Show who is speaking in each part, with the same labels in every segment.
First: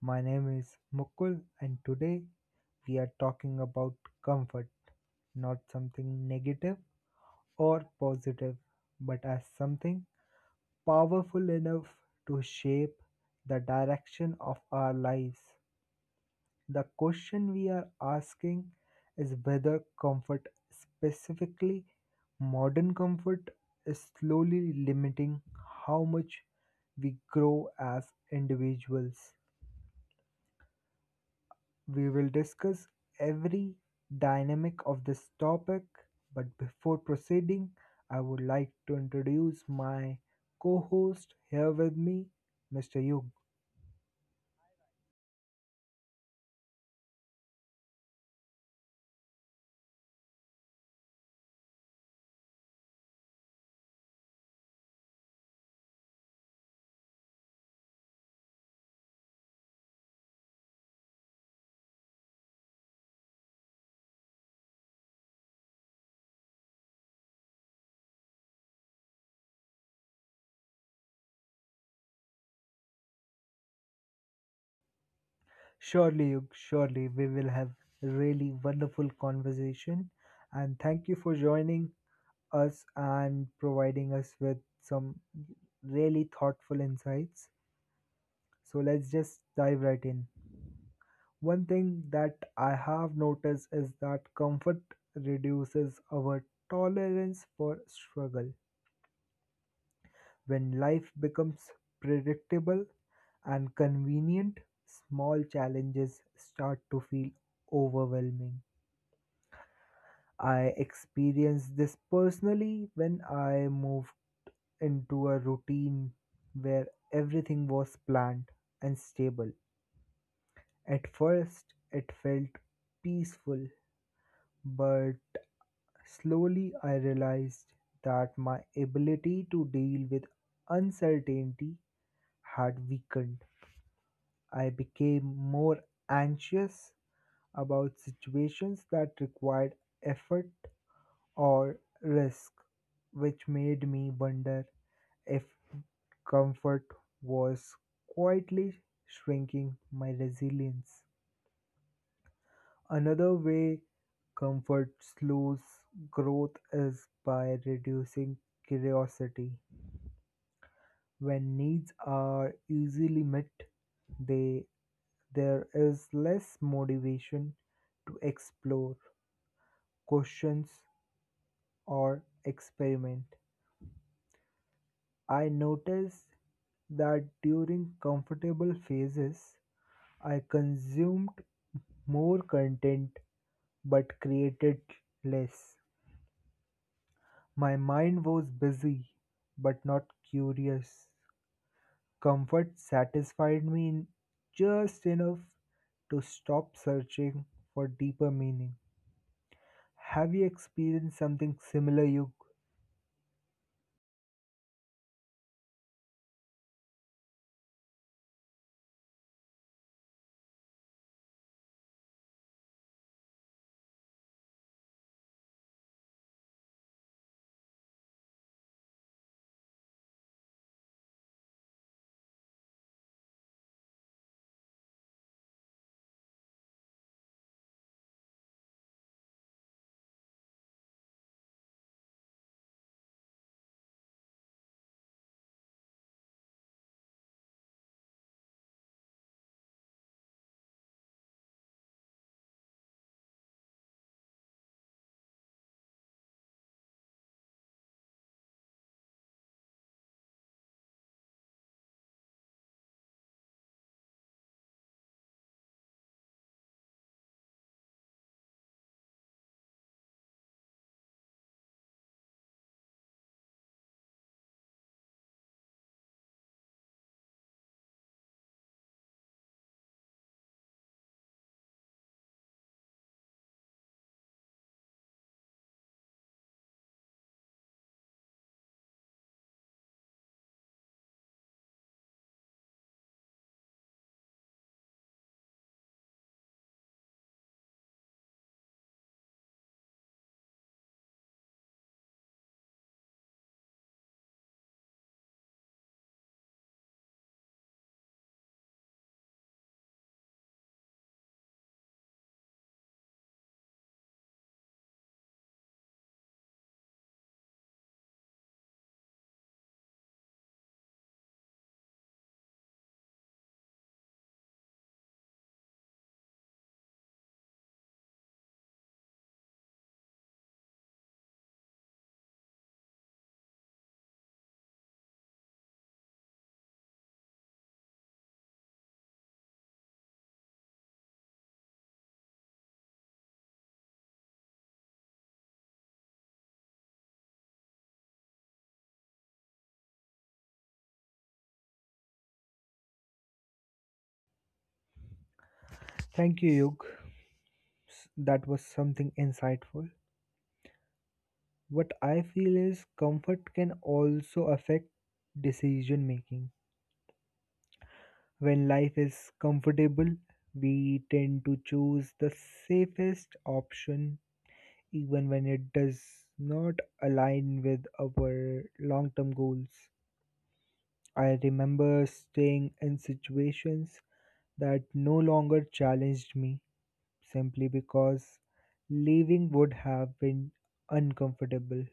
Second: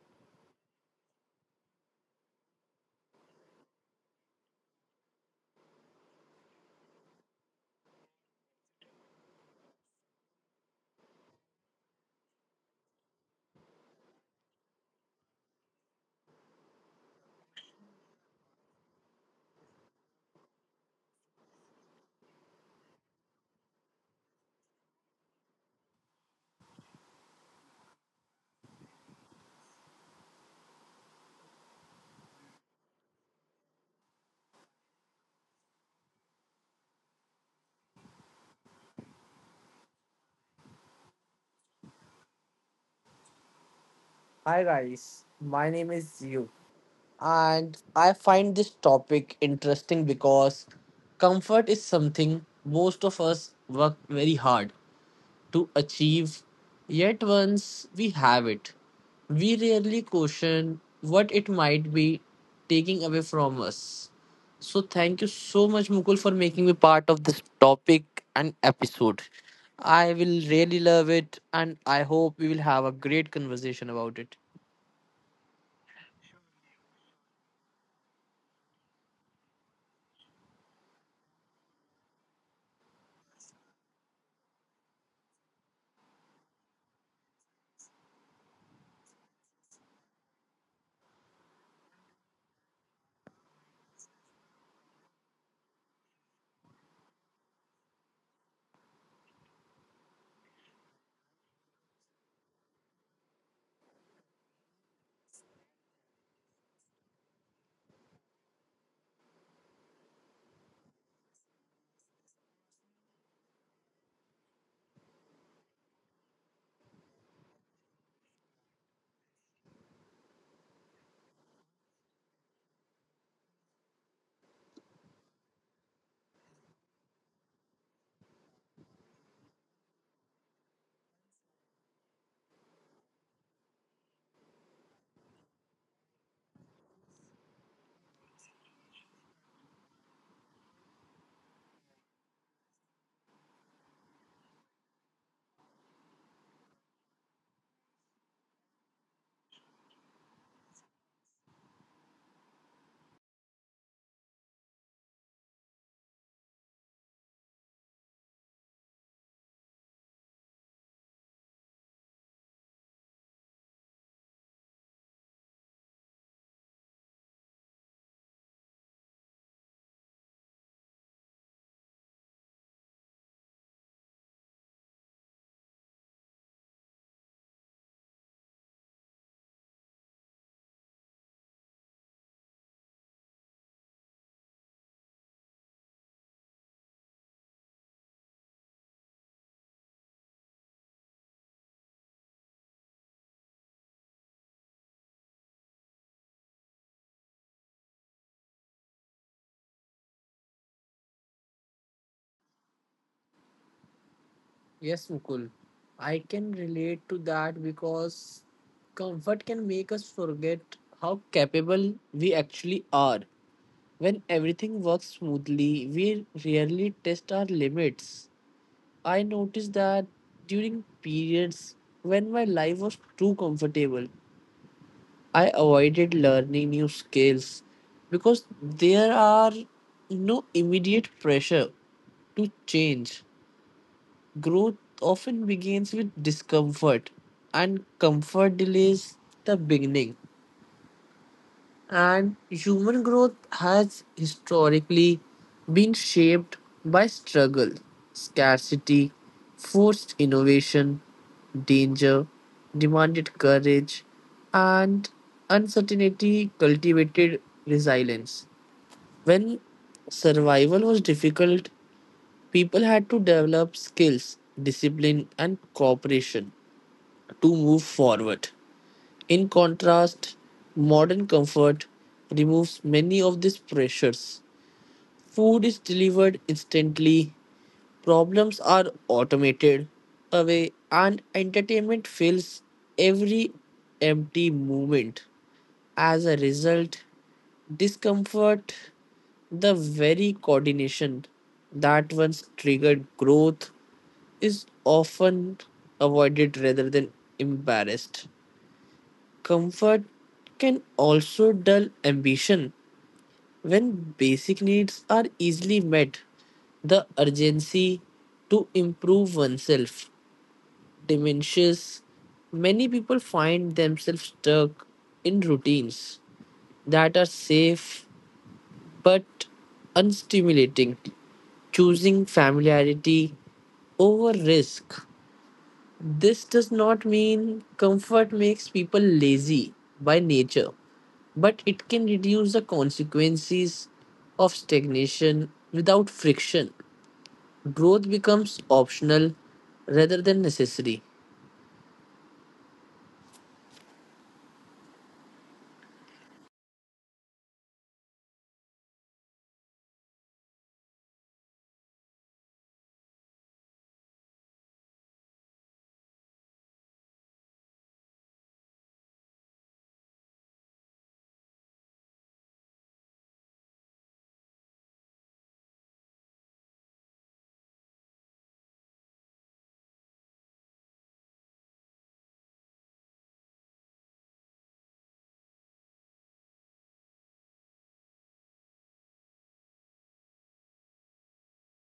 Speaker 1: My name is Mukul and today we are talking about comfort, not something negative or positive, but as something powerful enough to shape the direction of our lives. The question we are asking is whether comfort, specifically modern comfort, is slowly limiting how much we grow as individuals. We will discuss every dynamic of this topic, but before proceeding, I would like to introduce my co host here with me, Mr. Yug.
Speaker 2: Hi guys, my name is Yu, and I find this topic interesting because comfort is something most of us work very hard to achieve, yet once we have it, we rarely question what it might be taking away from us. So thank you so much Mukul for making me part of this topic and episode. I will really love it, and I hope we will have a great conversation about it.
Speaker 1: Surely, Yug, surely we will have really wonderful conversation. And thank you for joining us and providing us with some really thoughtful insights. So let's just dive right in. One thing that I have noticed is that comfort reduces our tolerance for struggle. When life becomes predictable and convenient, small challenges start to feel overwhelming. I experienced this personally when I moved into a routine where everything was planned and stable. At first, it felt peaceful, but slowly I realized that my ability to deal with uncertainty had weakened. I became more anxious about situations that required effort or risk, which made me wonder if comfort was quietly shrinking my resilience. Another way comfort slows growth is by reducing curiosity. When needs are easily met, they there is less motivation to explore, questions, or experiment. I noticed that during comfortable phases, I consumed more content but created less. My mind was busy but not curious. Comfort satisfied me in just enough to stop searching for deeper meaning. Have you experienced something similar, Yug?
Speaker 2: Yes, Mukul. I can relate to that because comfort can make us forget how capable we actually are. When everything works smoothly, we rarely test our limits. I noticed that during periods when my life was too comfortable, I avoided learning new skills because there are no immediate pressure to change. Growth often begins with discomfort, and comfort delays the beginning. And human growth has historically been shaped by struggle, scarcity, forced innovation, danger, demanded courage, and uncertainty cultivated resilience. When survival was difficult, people had to develop skills, discipline, and cooperation to move forward. In contrast, modern comfort removes many of these pressures. Food is delivered instantly, problems are automated away, and entertainment fills every empty moment. As a result, discomfort, the very coordination that once triggered growth, is often avoided rather than embarrassed. Comfort can also dull ambition when basic needs are easily met. The urgency to improve oneself diminishes. Many people find themselves stuck in routines that are safe but unstimulating, choosing familiarity over risk. This does not mean comfort makes people lazy by nature, but it can reduce the consequences of stagnation without friction. Growth becomes optional rather than necessary.
Speaker 1: Thank you, Yug. That was something insightful. What I feel is comfort can also affect decision making. When life is comfortable, we tend to choose the safest option even when it does not align with our long term goals. I remember staying in situations that no longer challenged me simply because leaving would have been uncomfortable.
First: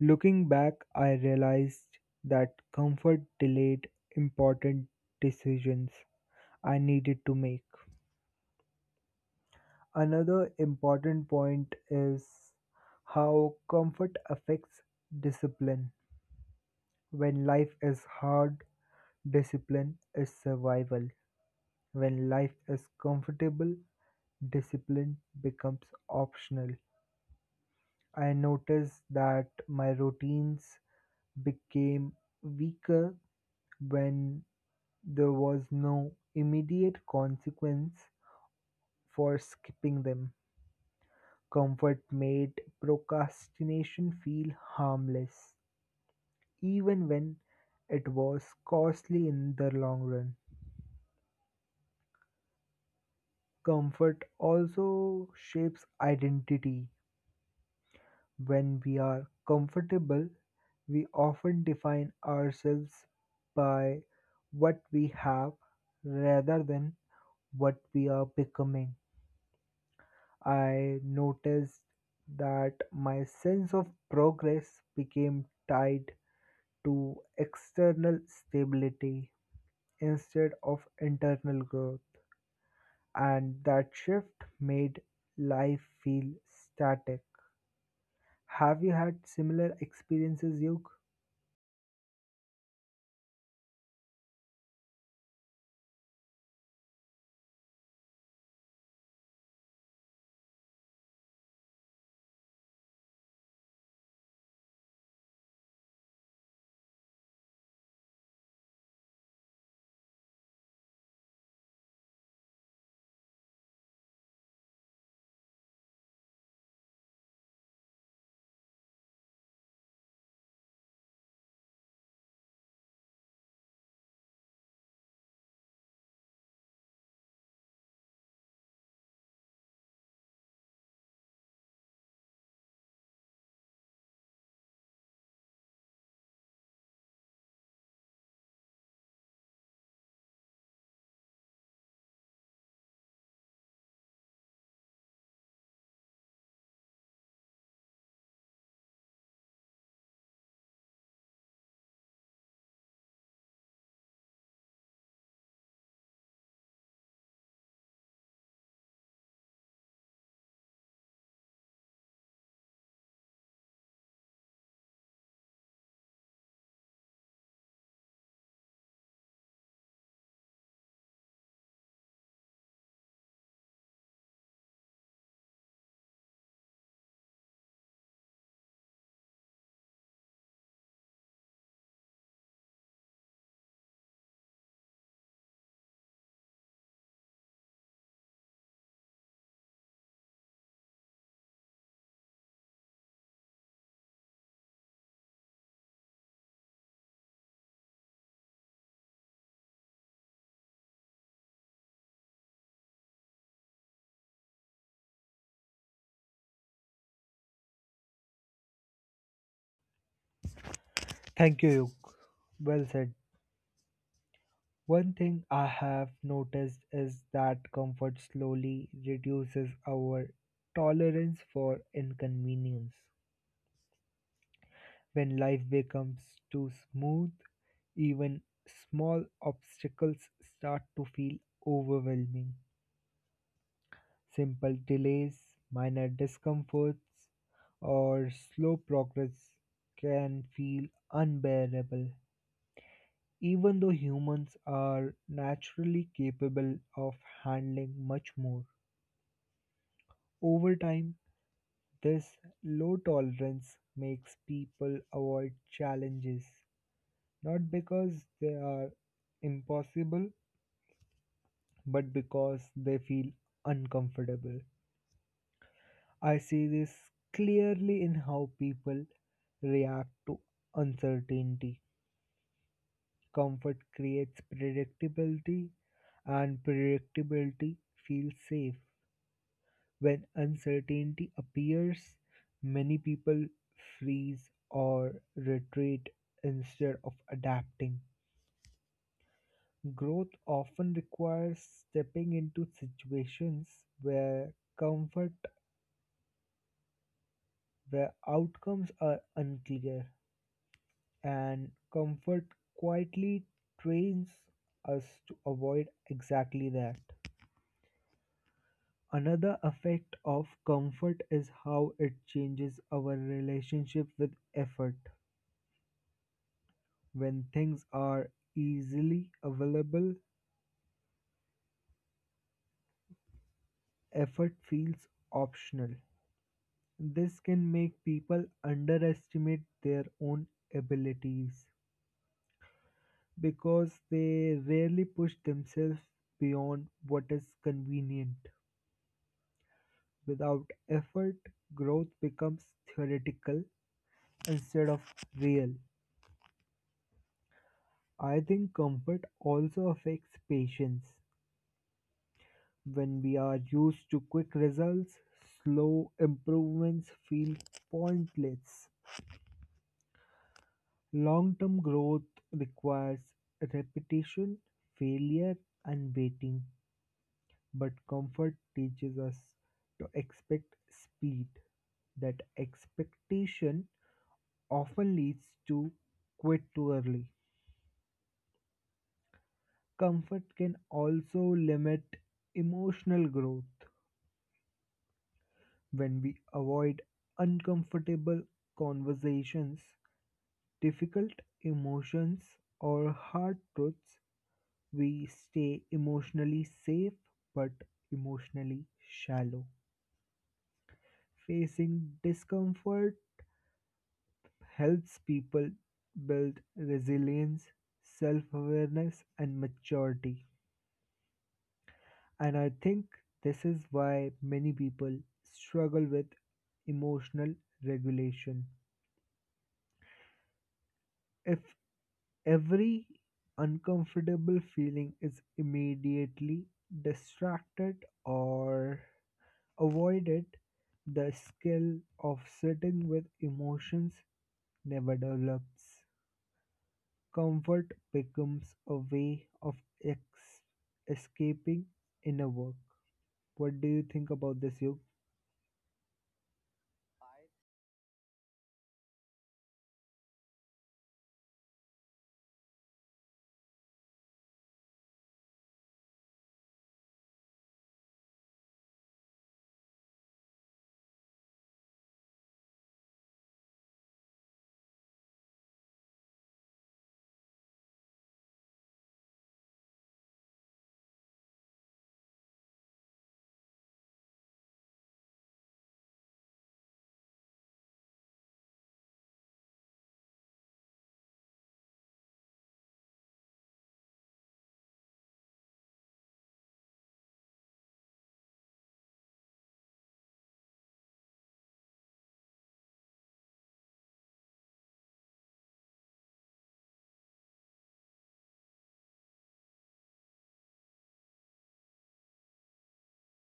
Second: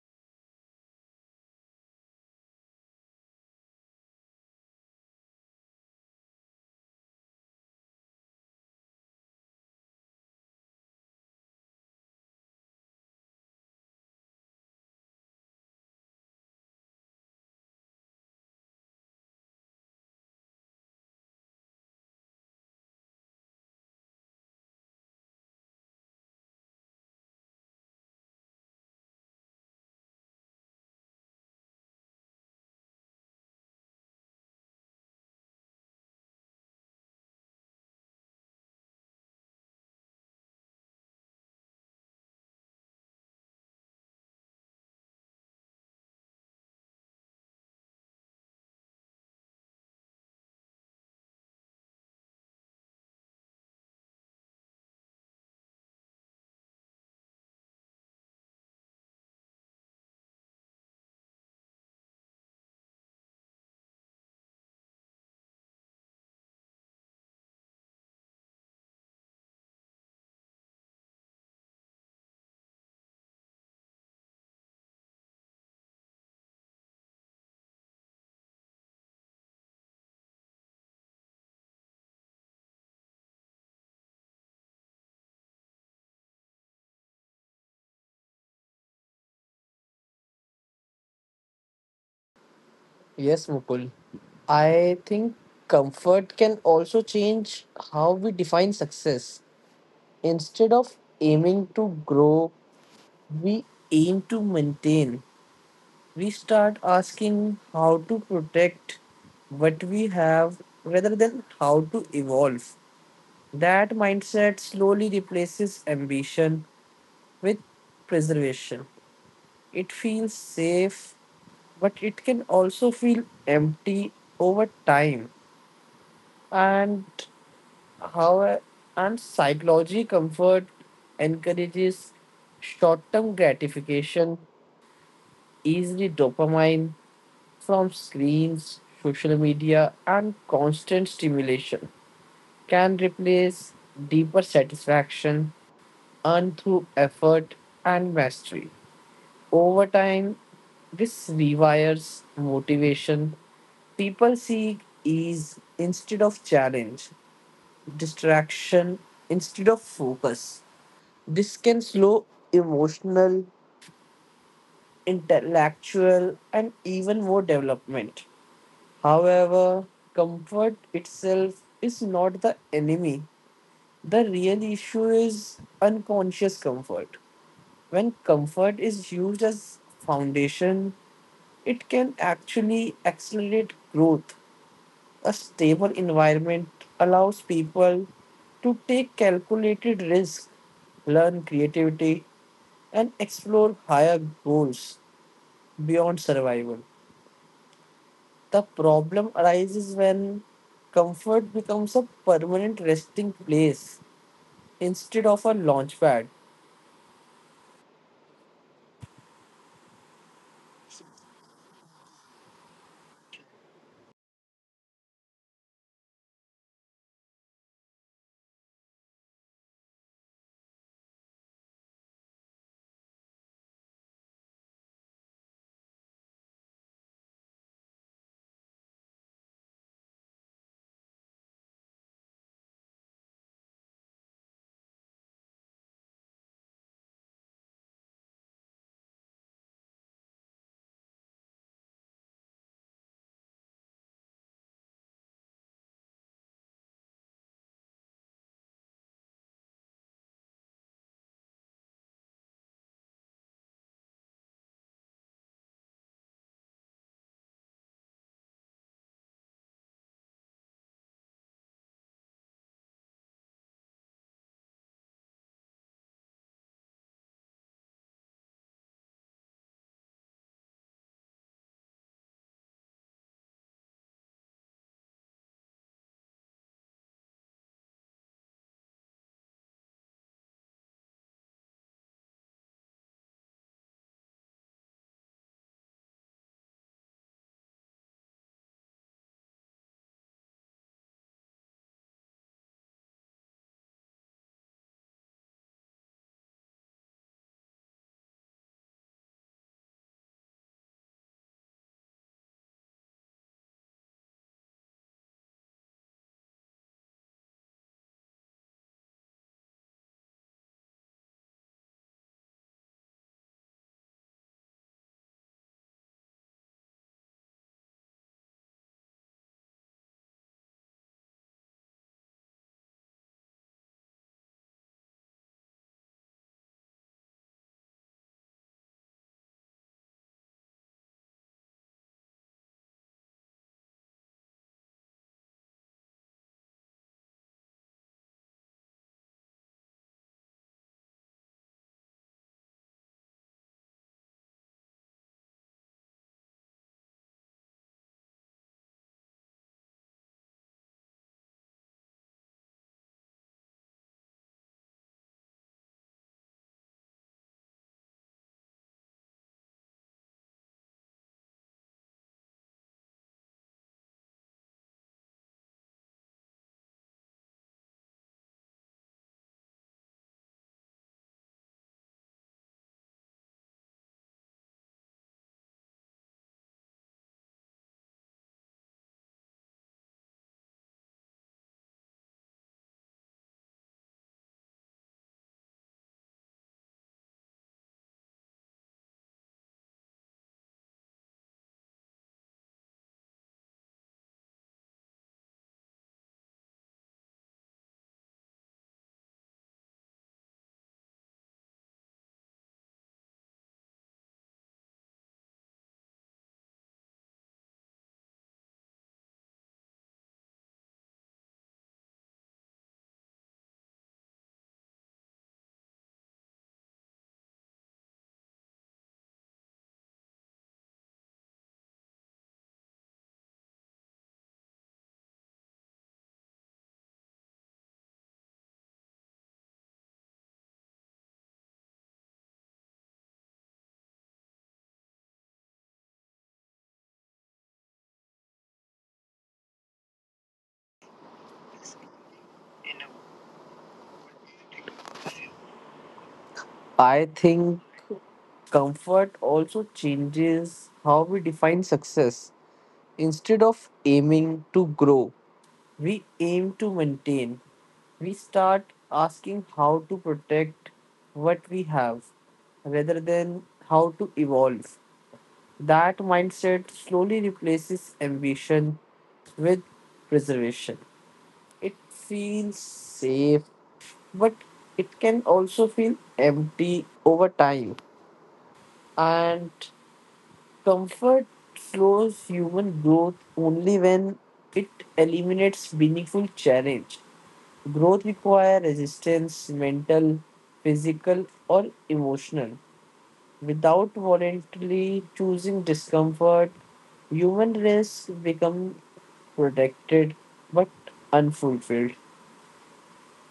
Speaker 1: Looking back, I realized that comfort delayed important decisions I needed to make. Another important point is how comfort affects discipline. When life is hard, discipline is survival. When life is comfortable, discipline becomes optional. I noticed that my routines became weaker when there was no immediate consequence for skipping them. Comfort made procrastination feel harmless, even when it was costly in the long run. Comfort also shapes identity. When we are comfortable, we often define ourselves by what we have rather than what we are becoming. I noticed that my sense of progress became tied to external stability instead of internal growth, and that shift made life feel static. Have you had similar experiences, Yug?
Speaker 2: Yes, Mukul. I think comfort can also change how we define success. Instead of aiming to grow, we aim to maintain, we start asking how to protect what we have rather than how to evolve. That mindset slowly replaces ambition with preservation. It feels safe, but it can also feel empty over time. And how and psychology comfort encourages short-term gratification, easily dopamine, from screens, social media, and constant stimulation can replace deeper satisfaction earned through effort and mastery. Over time, this rewires motivation. People seek ease instead of challenge, distraction instead of focus. This can slow emotional, intellectual, and even more development. However, comfort itself is not the enemy. The real issue is unconscious comfort. When comfort is used as foundation, it can actually accelerate growth. A stable environment allows people to take calculated risks, learn creativity, and explore higher goals beyond survival. The problem arises when comfort becomes a permanent resting place instead of a launch pad.
Speaker 1: Thank you, Yug. Well said. One thing I have noticed is that comfort slowly reduces our tolerance for inconvenience. When life becomes too smooth, even small obstacles start to feel overwhelming. Simple delays, minor discomforts, or slow progress can feel unbearable. Even though humans are naturally capable of handling much more. Over time, this low tolerance makes people avoid challenges, not because they are impossible, but because they feel uncomfortable. I see this clearly in how people react to uncertainty. Comfort creates predictability, and predictability feels safe. When uncertainty appears, many people freeze or retreat instead of adapting. Growth often requires stepping into situations where comfort, where outcomes are unclear, and comfort quietly trains us to avoid exactly that. Another effect of comfort is how it changes our relationship with effort. When things are easily available, effort feels optional. This can make people underestimate their own abilities because they rarely push themselves beyond what is convenient. Without effort, growth becomes theoretical instead of real. I think comfort also affects patience. When we are used to quick results, slow improvements feel pointless. Long term growth requires repetition, failure, and waiting, but comfort teaches us to expect speed. That expectation often leads to quit too early. Comfort can also limit emotional growth when we avoid uncomfortable conversations, difficult emotions, or hard truths. We stay emotionally safe but emotionally shallow. Facing discomfort helps people build resilience, self awareness, and maturity. And I think this is why many people struggle with emotional regulation. If Every uncomfortable feeling is immediately distracted or avoided. The skill of sitting with emotions never develops. Comfort becomes a way of ex- escaping inner work. What do you think about this, Yug?
Speaker 2: I think comfort also changes how we define success. Instead of aiming to grow, we aim to maintain. We start asking how to protect what we have rather than how to evolve. That mindset slowly replaces ambition with preservation. It feels safe, but it can also feel empty over time. And comfort slows human growth only when it eliminates meaningful challenge. Growth requires resistance, mental, physical, or emotional. Without voluntarily choosing discomfort, human race become protected but unfulfilled.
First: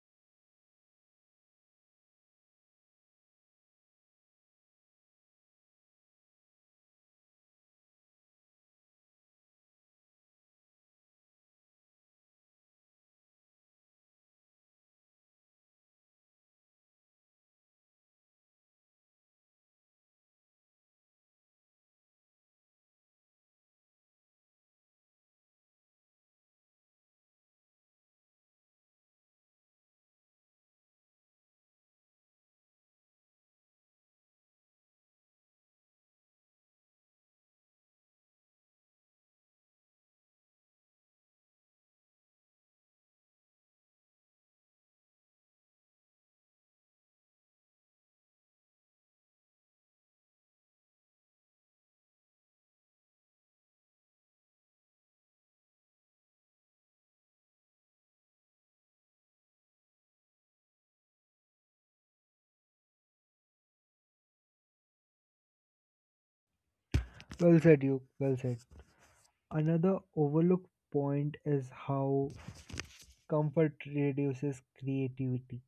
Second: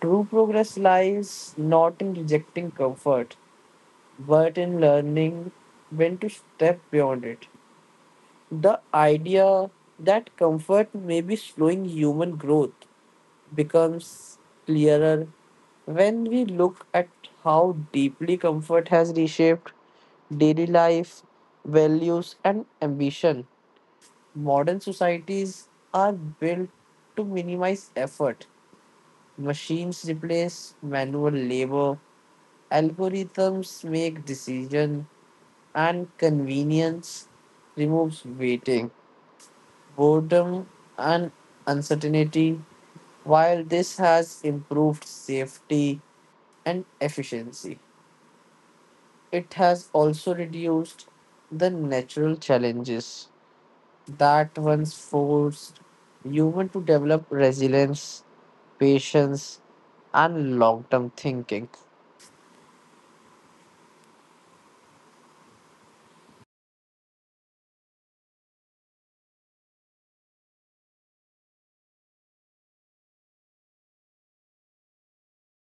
Speaker 2: True progress lies not in rejecting comfort, but in learning when to step beyond it. The idea that comfort may be slowing human growth becomes clearer when we look at how deeply comfort has reshaped daily life, values, and ambition. Modern societies are built to minimize effort. Machines replace manual labor, algorithms make decision, and convenience removes waiting, boredom, and uncertainty. While this has improved safety and efficiency, it has also reduced the natural challenges that once forced human to develop resilience, patience, and long-term thinking.
Speaker 1: Well said, Yug. Well said. Another overlooked point is how comfort reduces creativity.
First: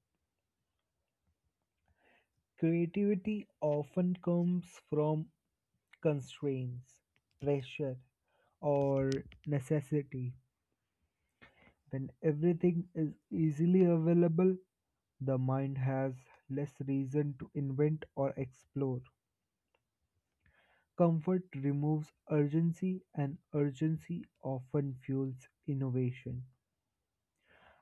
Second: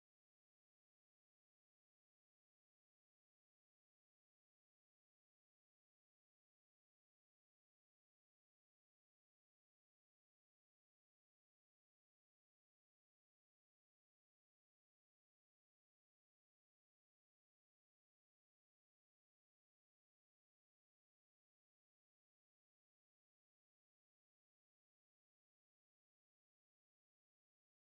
Speaker 1: Creativity often comes from constraints, pressure, or necessity. When everything is easily available, the mind has less reason to invent or explore. Comfort removes urgency, and urgency often fuels innovation.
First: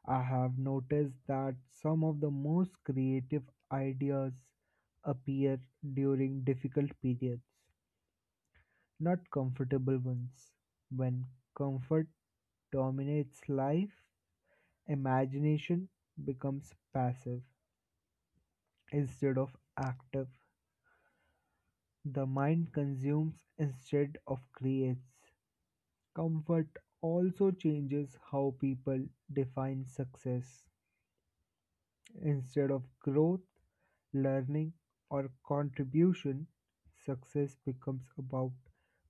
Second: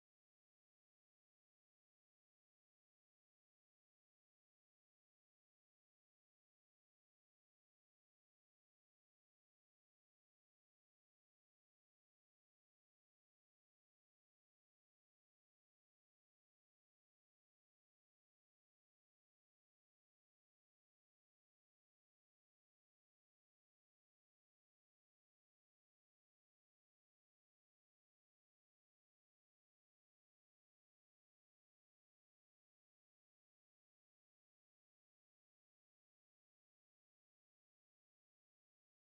Speaker 1: I have noticed that some of the most creative ideas appear during difficult periods not comfortable ones. When comfort dominates life, imagination becomes passive instead of active. The mind consumes instead of creates. Comfort also changes how people define success. Instead of growth, learning, or contribution, success becomes about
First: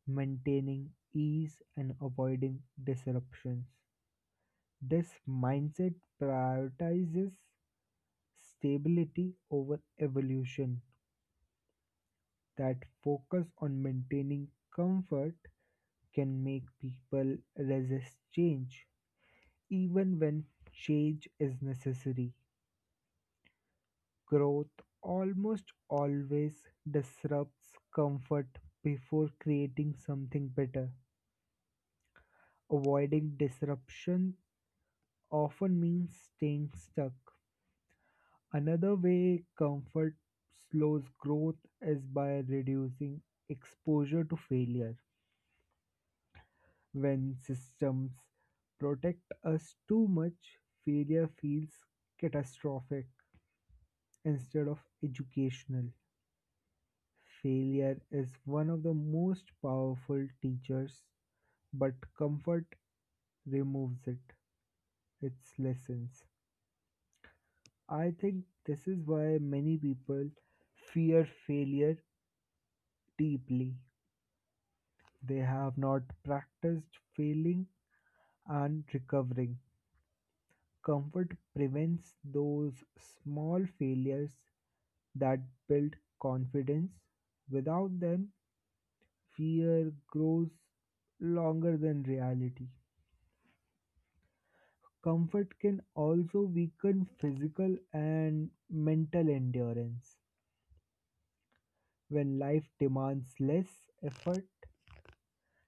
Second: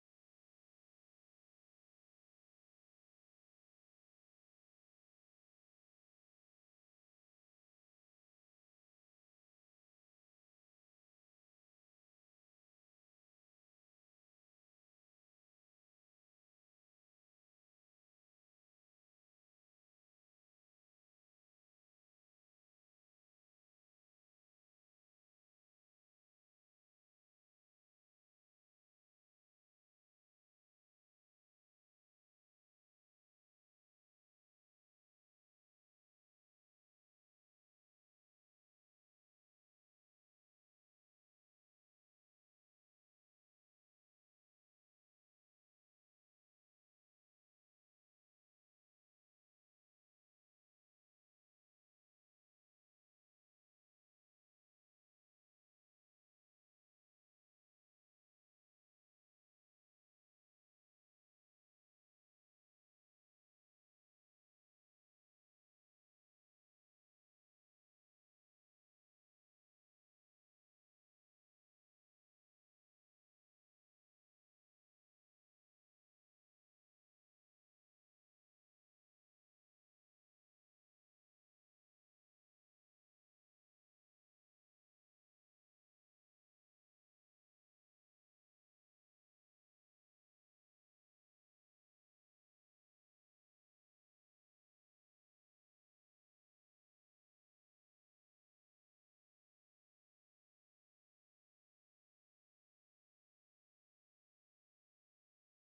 Speaker 1: maintaining ease and avoiding disruptions. This mindset prioritizes stability over evolution. That focus on maintaining comfort can make people resist change, even when change is necessary. Growth almost always disrupts comfort before creating something better. Avoiding disruption often means staying stuck. Another way comfort slows growth is by reducing exposure to failure. When systems protect us too much, failure feels catastrophic instead of educational. Failure is one of the most powerful teachers, but comfort removes its lessons. I think this is why many people fear failure deeply. They have not practiced failing and recovering. Comfort prevents those small failures that build confidence. Without them, fear grows longer than reality. Comfort can also weaken physical and mental endurance. When life demands less effort,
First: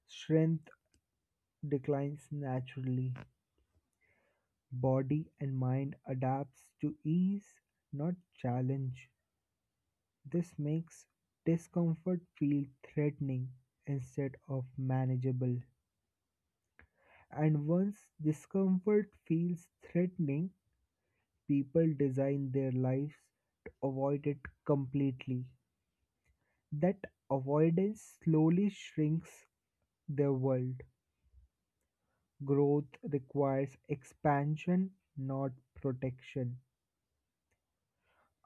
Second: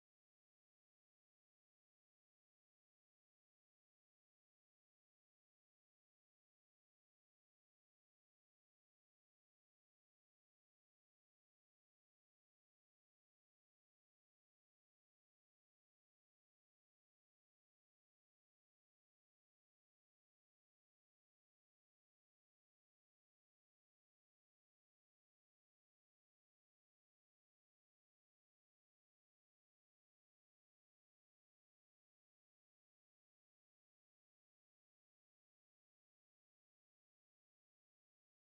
Speaker 1: strength declines naturally. Body and mind adapts to ease, not challenge. This makes discomfort feel threatening instead of manageable. And once discomfort feels threatening, people design their lives to avoid it completely. That avoidance slowly shrinks their world. Growth requires expansion, not protection.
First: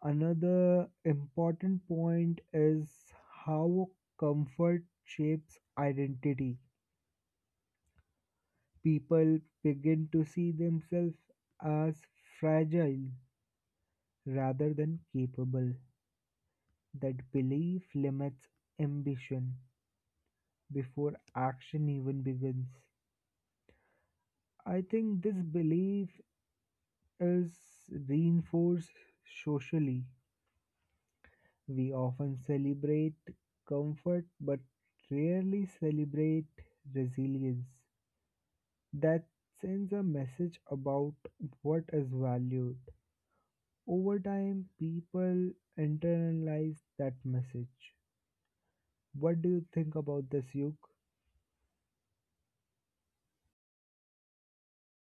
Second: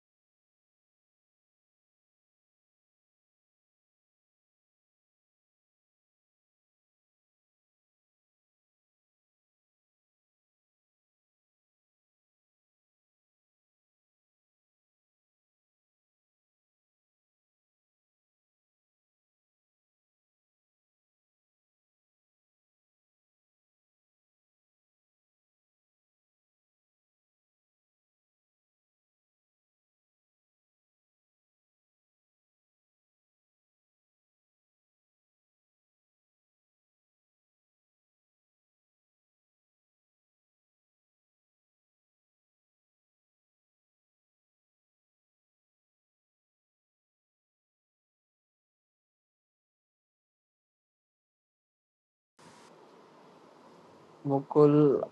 Speaker 1: Another important point is how comfort shapes identity. People begin to see themselves as fragile rather than capable. That belief limits ambition before action even begins. I think this belief is reinforced socially. We often celebrate comfort but rarely celebrate resilience. That sends a message about what is valued. Over time, people internalize that message. What do you think about this, Yuk?
Speaker 2: Mukul,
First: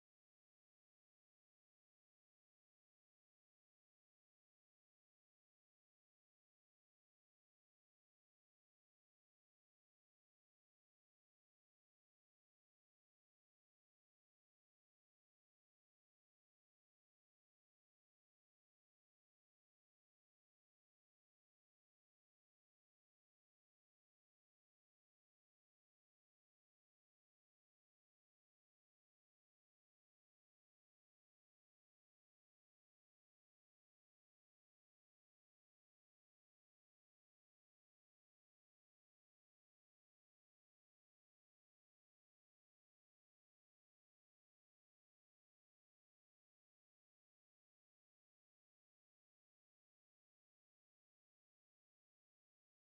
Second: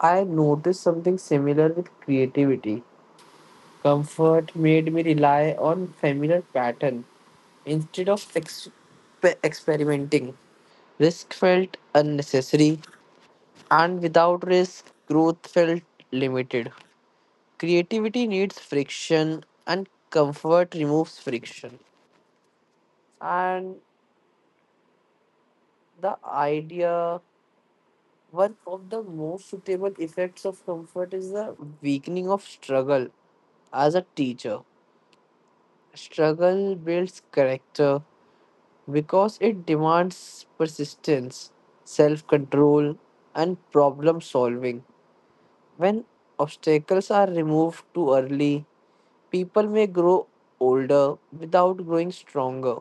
Speaker 2: I noticed something similar with creativity. Comfort made me rely on familiar pattern instead of experimenting. Risk felt unnecessary, and without risk, growth felt limited. Creativity needs friction, and comfort removes friction. And the idea, one of the most suitable effects of comfort is the weakening of struggle as a teacher. Struggle builds character, because it demands persistence, self control, and problem solving. When obstacles are removed too early, people may grow older without growing stronger.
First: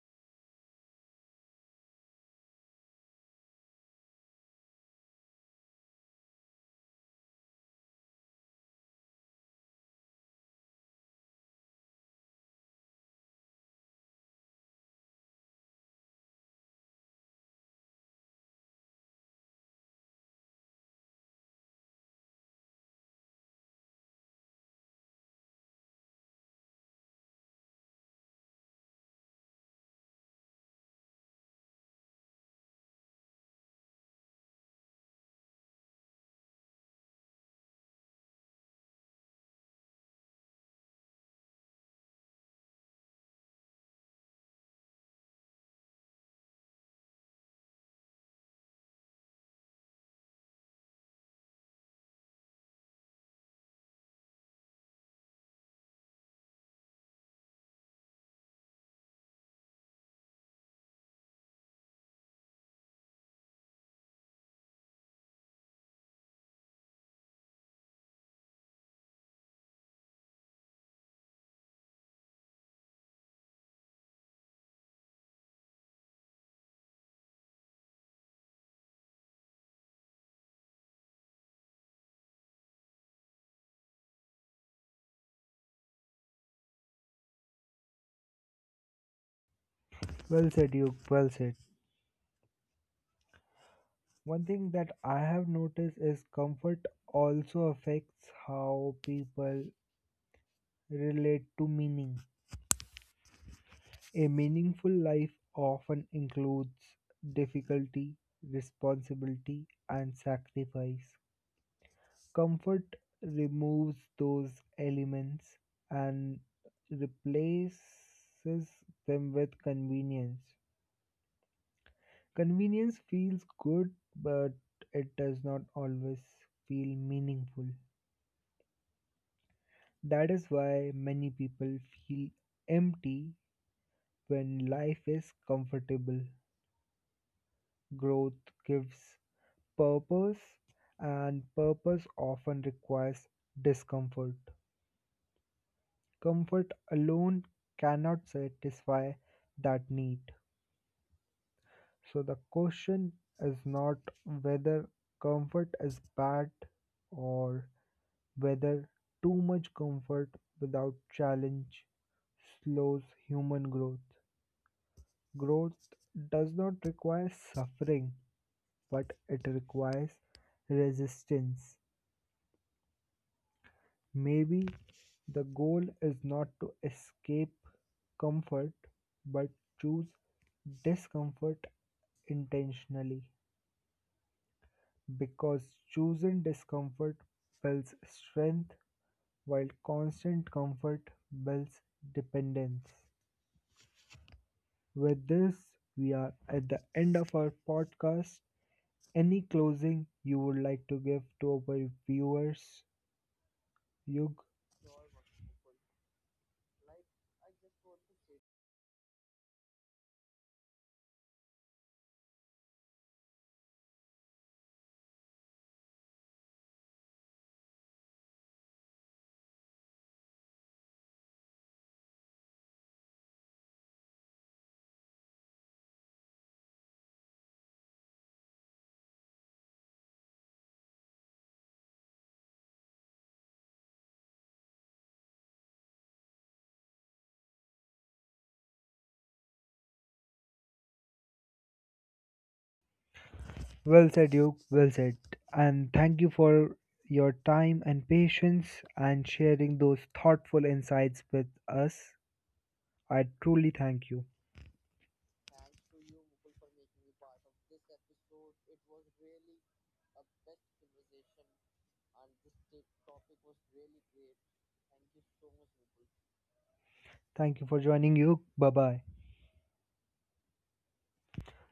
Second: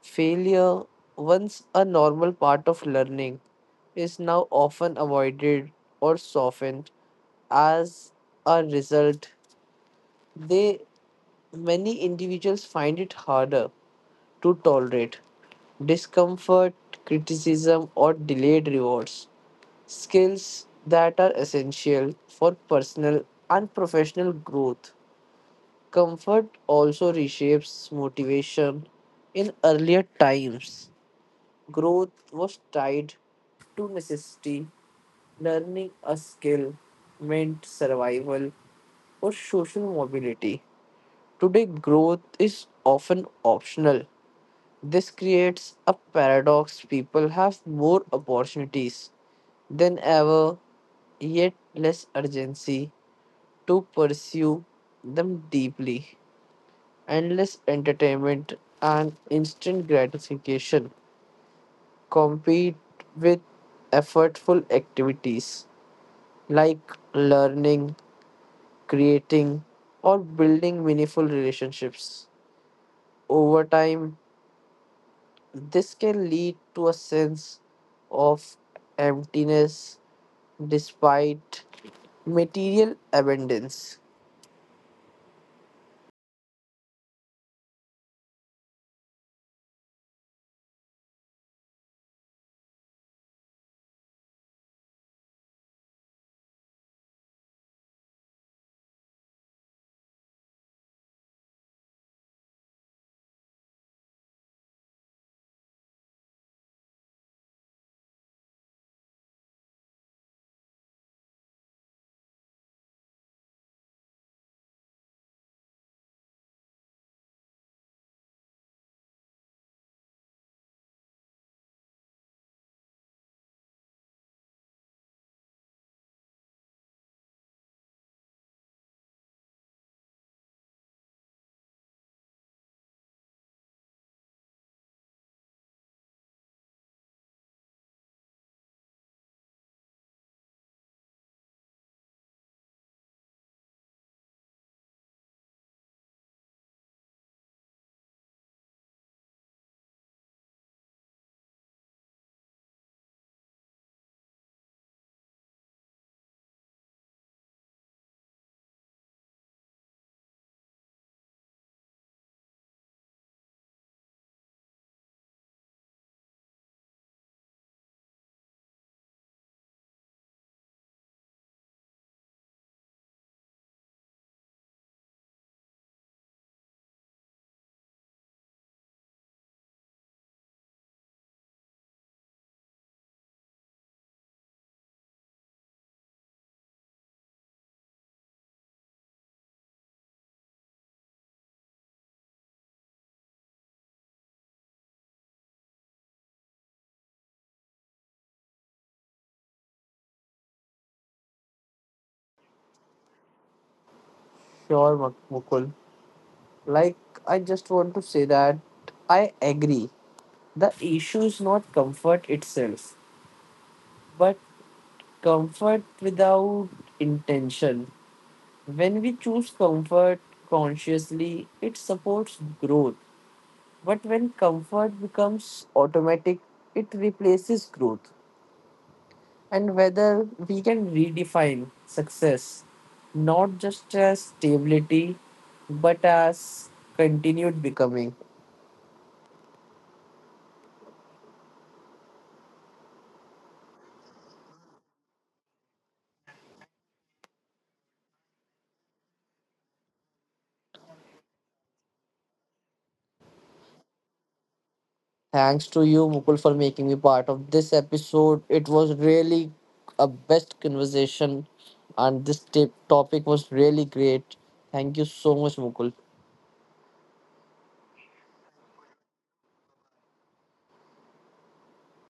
Speaker 2: Failure, once a normal part of learning, is now often avoided or softened. As a result, they many individuals find it harder to tolerate discomfort, criticism, or delayed rewards. Skills that are essential for personal and professional growth. Comfort also reshapes motivation. In earlier times, growth was tied to necessity. Learning a skill meant survival or social mobility. Today, growth is often optional. This creates a paradox. People have more opportunities than ever, yet less urgency to pursue them deeply. Endless entertainment and instant gratification compete with effortful activities like learning, creating, or building meaningful relationships. Over time, this can lead to a sense of emptiness despite material abundance.
Speaker 1: Well said, Yuk. Well said. One thing that I have noticed is comfort also affects how people relate to meaning. A meaningful life often includes difficulty, responsibility, and sacrifice. Comfort removes those elements and replaces them with convenience. Convenience feels good, but it does not always feel meaningful. That is why many people feel empty when life is comfortable. Growth gives purpose and purpose often requires discomfort. Comfort alone cannot satisfy that need. So the question is not whether comfort is bad or whether too much comfort without challenge slows human growth. Growth does not require suffering, but it requires resistance. Maybe the goal is not to escape comfort, but choose discomfort intentionally, because choosing discomfort builds strength while constant comfort builds dependence. With this, we are at the end of our podcast. Any closing you would like to give to our viewers, Yug?
Speaker 2: Sure, Mukul. Like, I just want to say that I agree. The issue is not comfort itself, but comfort without intention. When we choose comfort consciously, it supports growth. But when comfort becomes automatic, it replaces growth, and whether we can redefine success not just as stability but as continued becoming.
Speaker 1: Well said, Duke. Well said. And thank you for your time and patience and sharing those thoughtful insights with us. I truly thank you.
Speaker 2: Thanks to you, Mukul, for making me part of this episode. It was really a best conversation, and this tip topic was really great. Thank you so much, Mukul.
Speaker 1: Thank you for joining, Duke. Bye bye.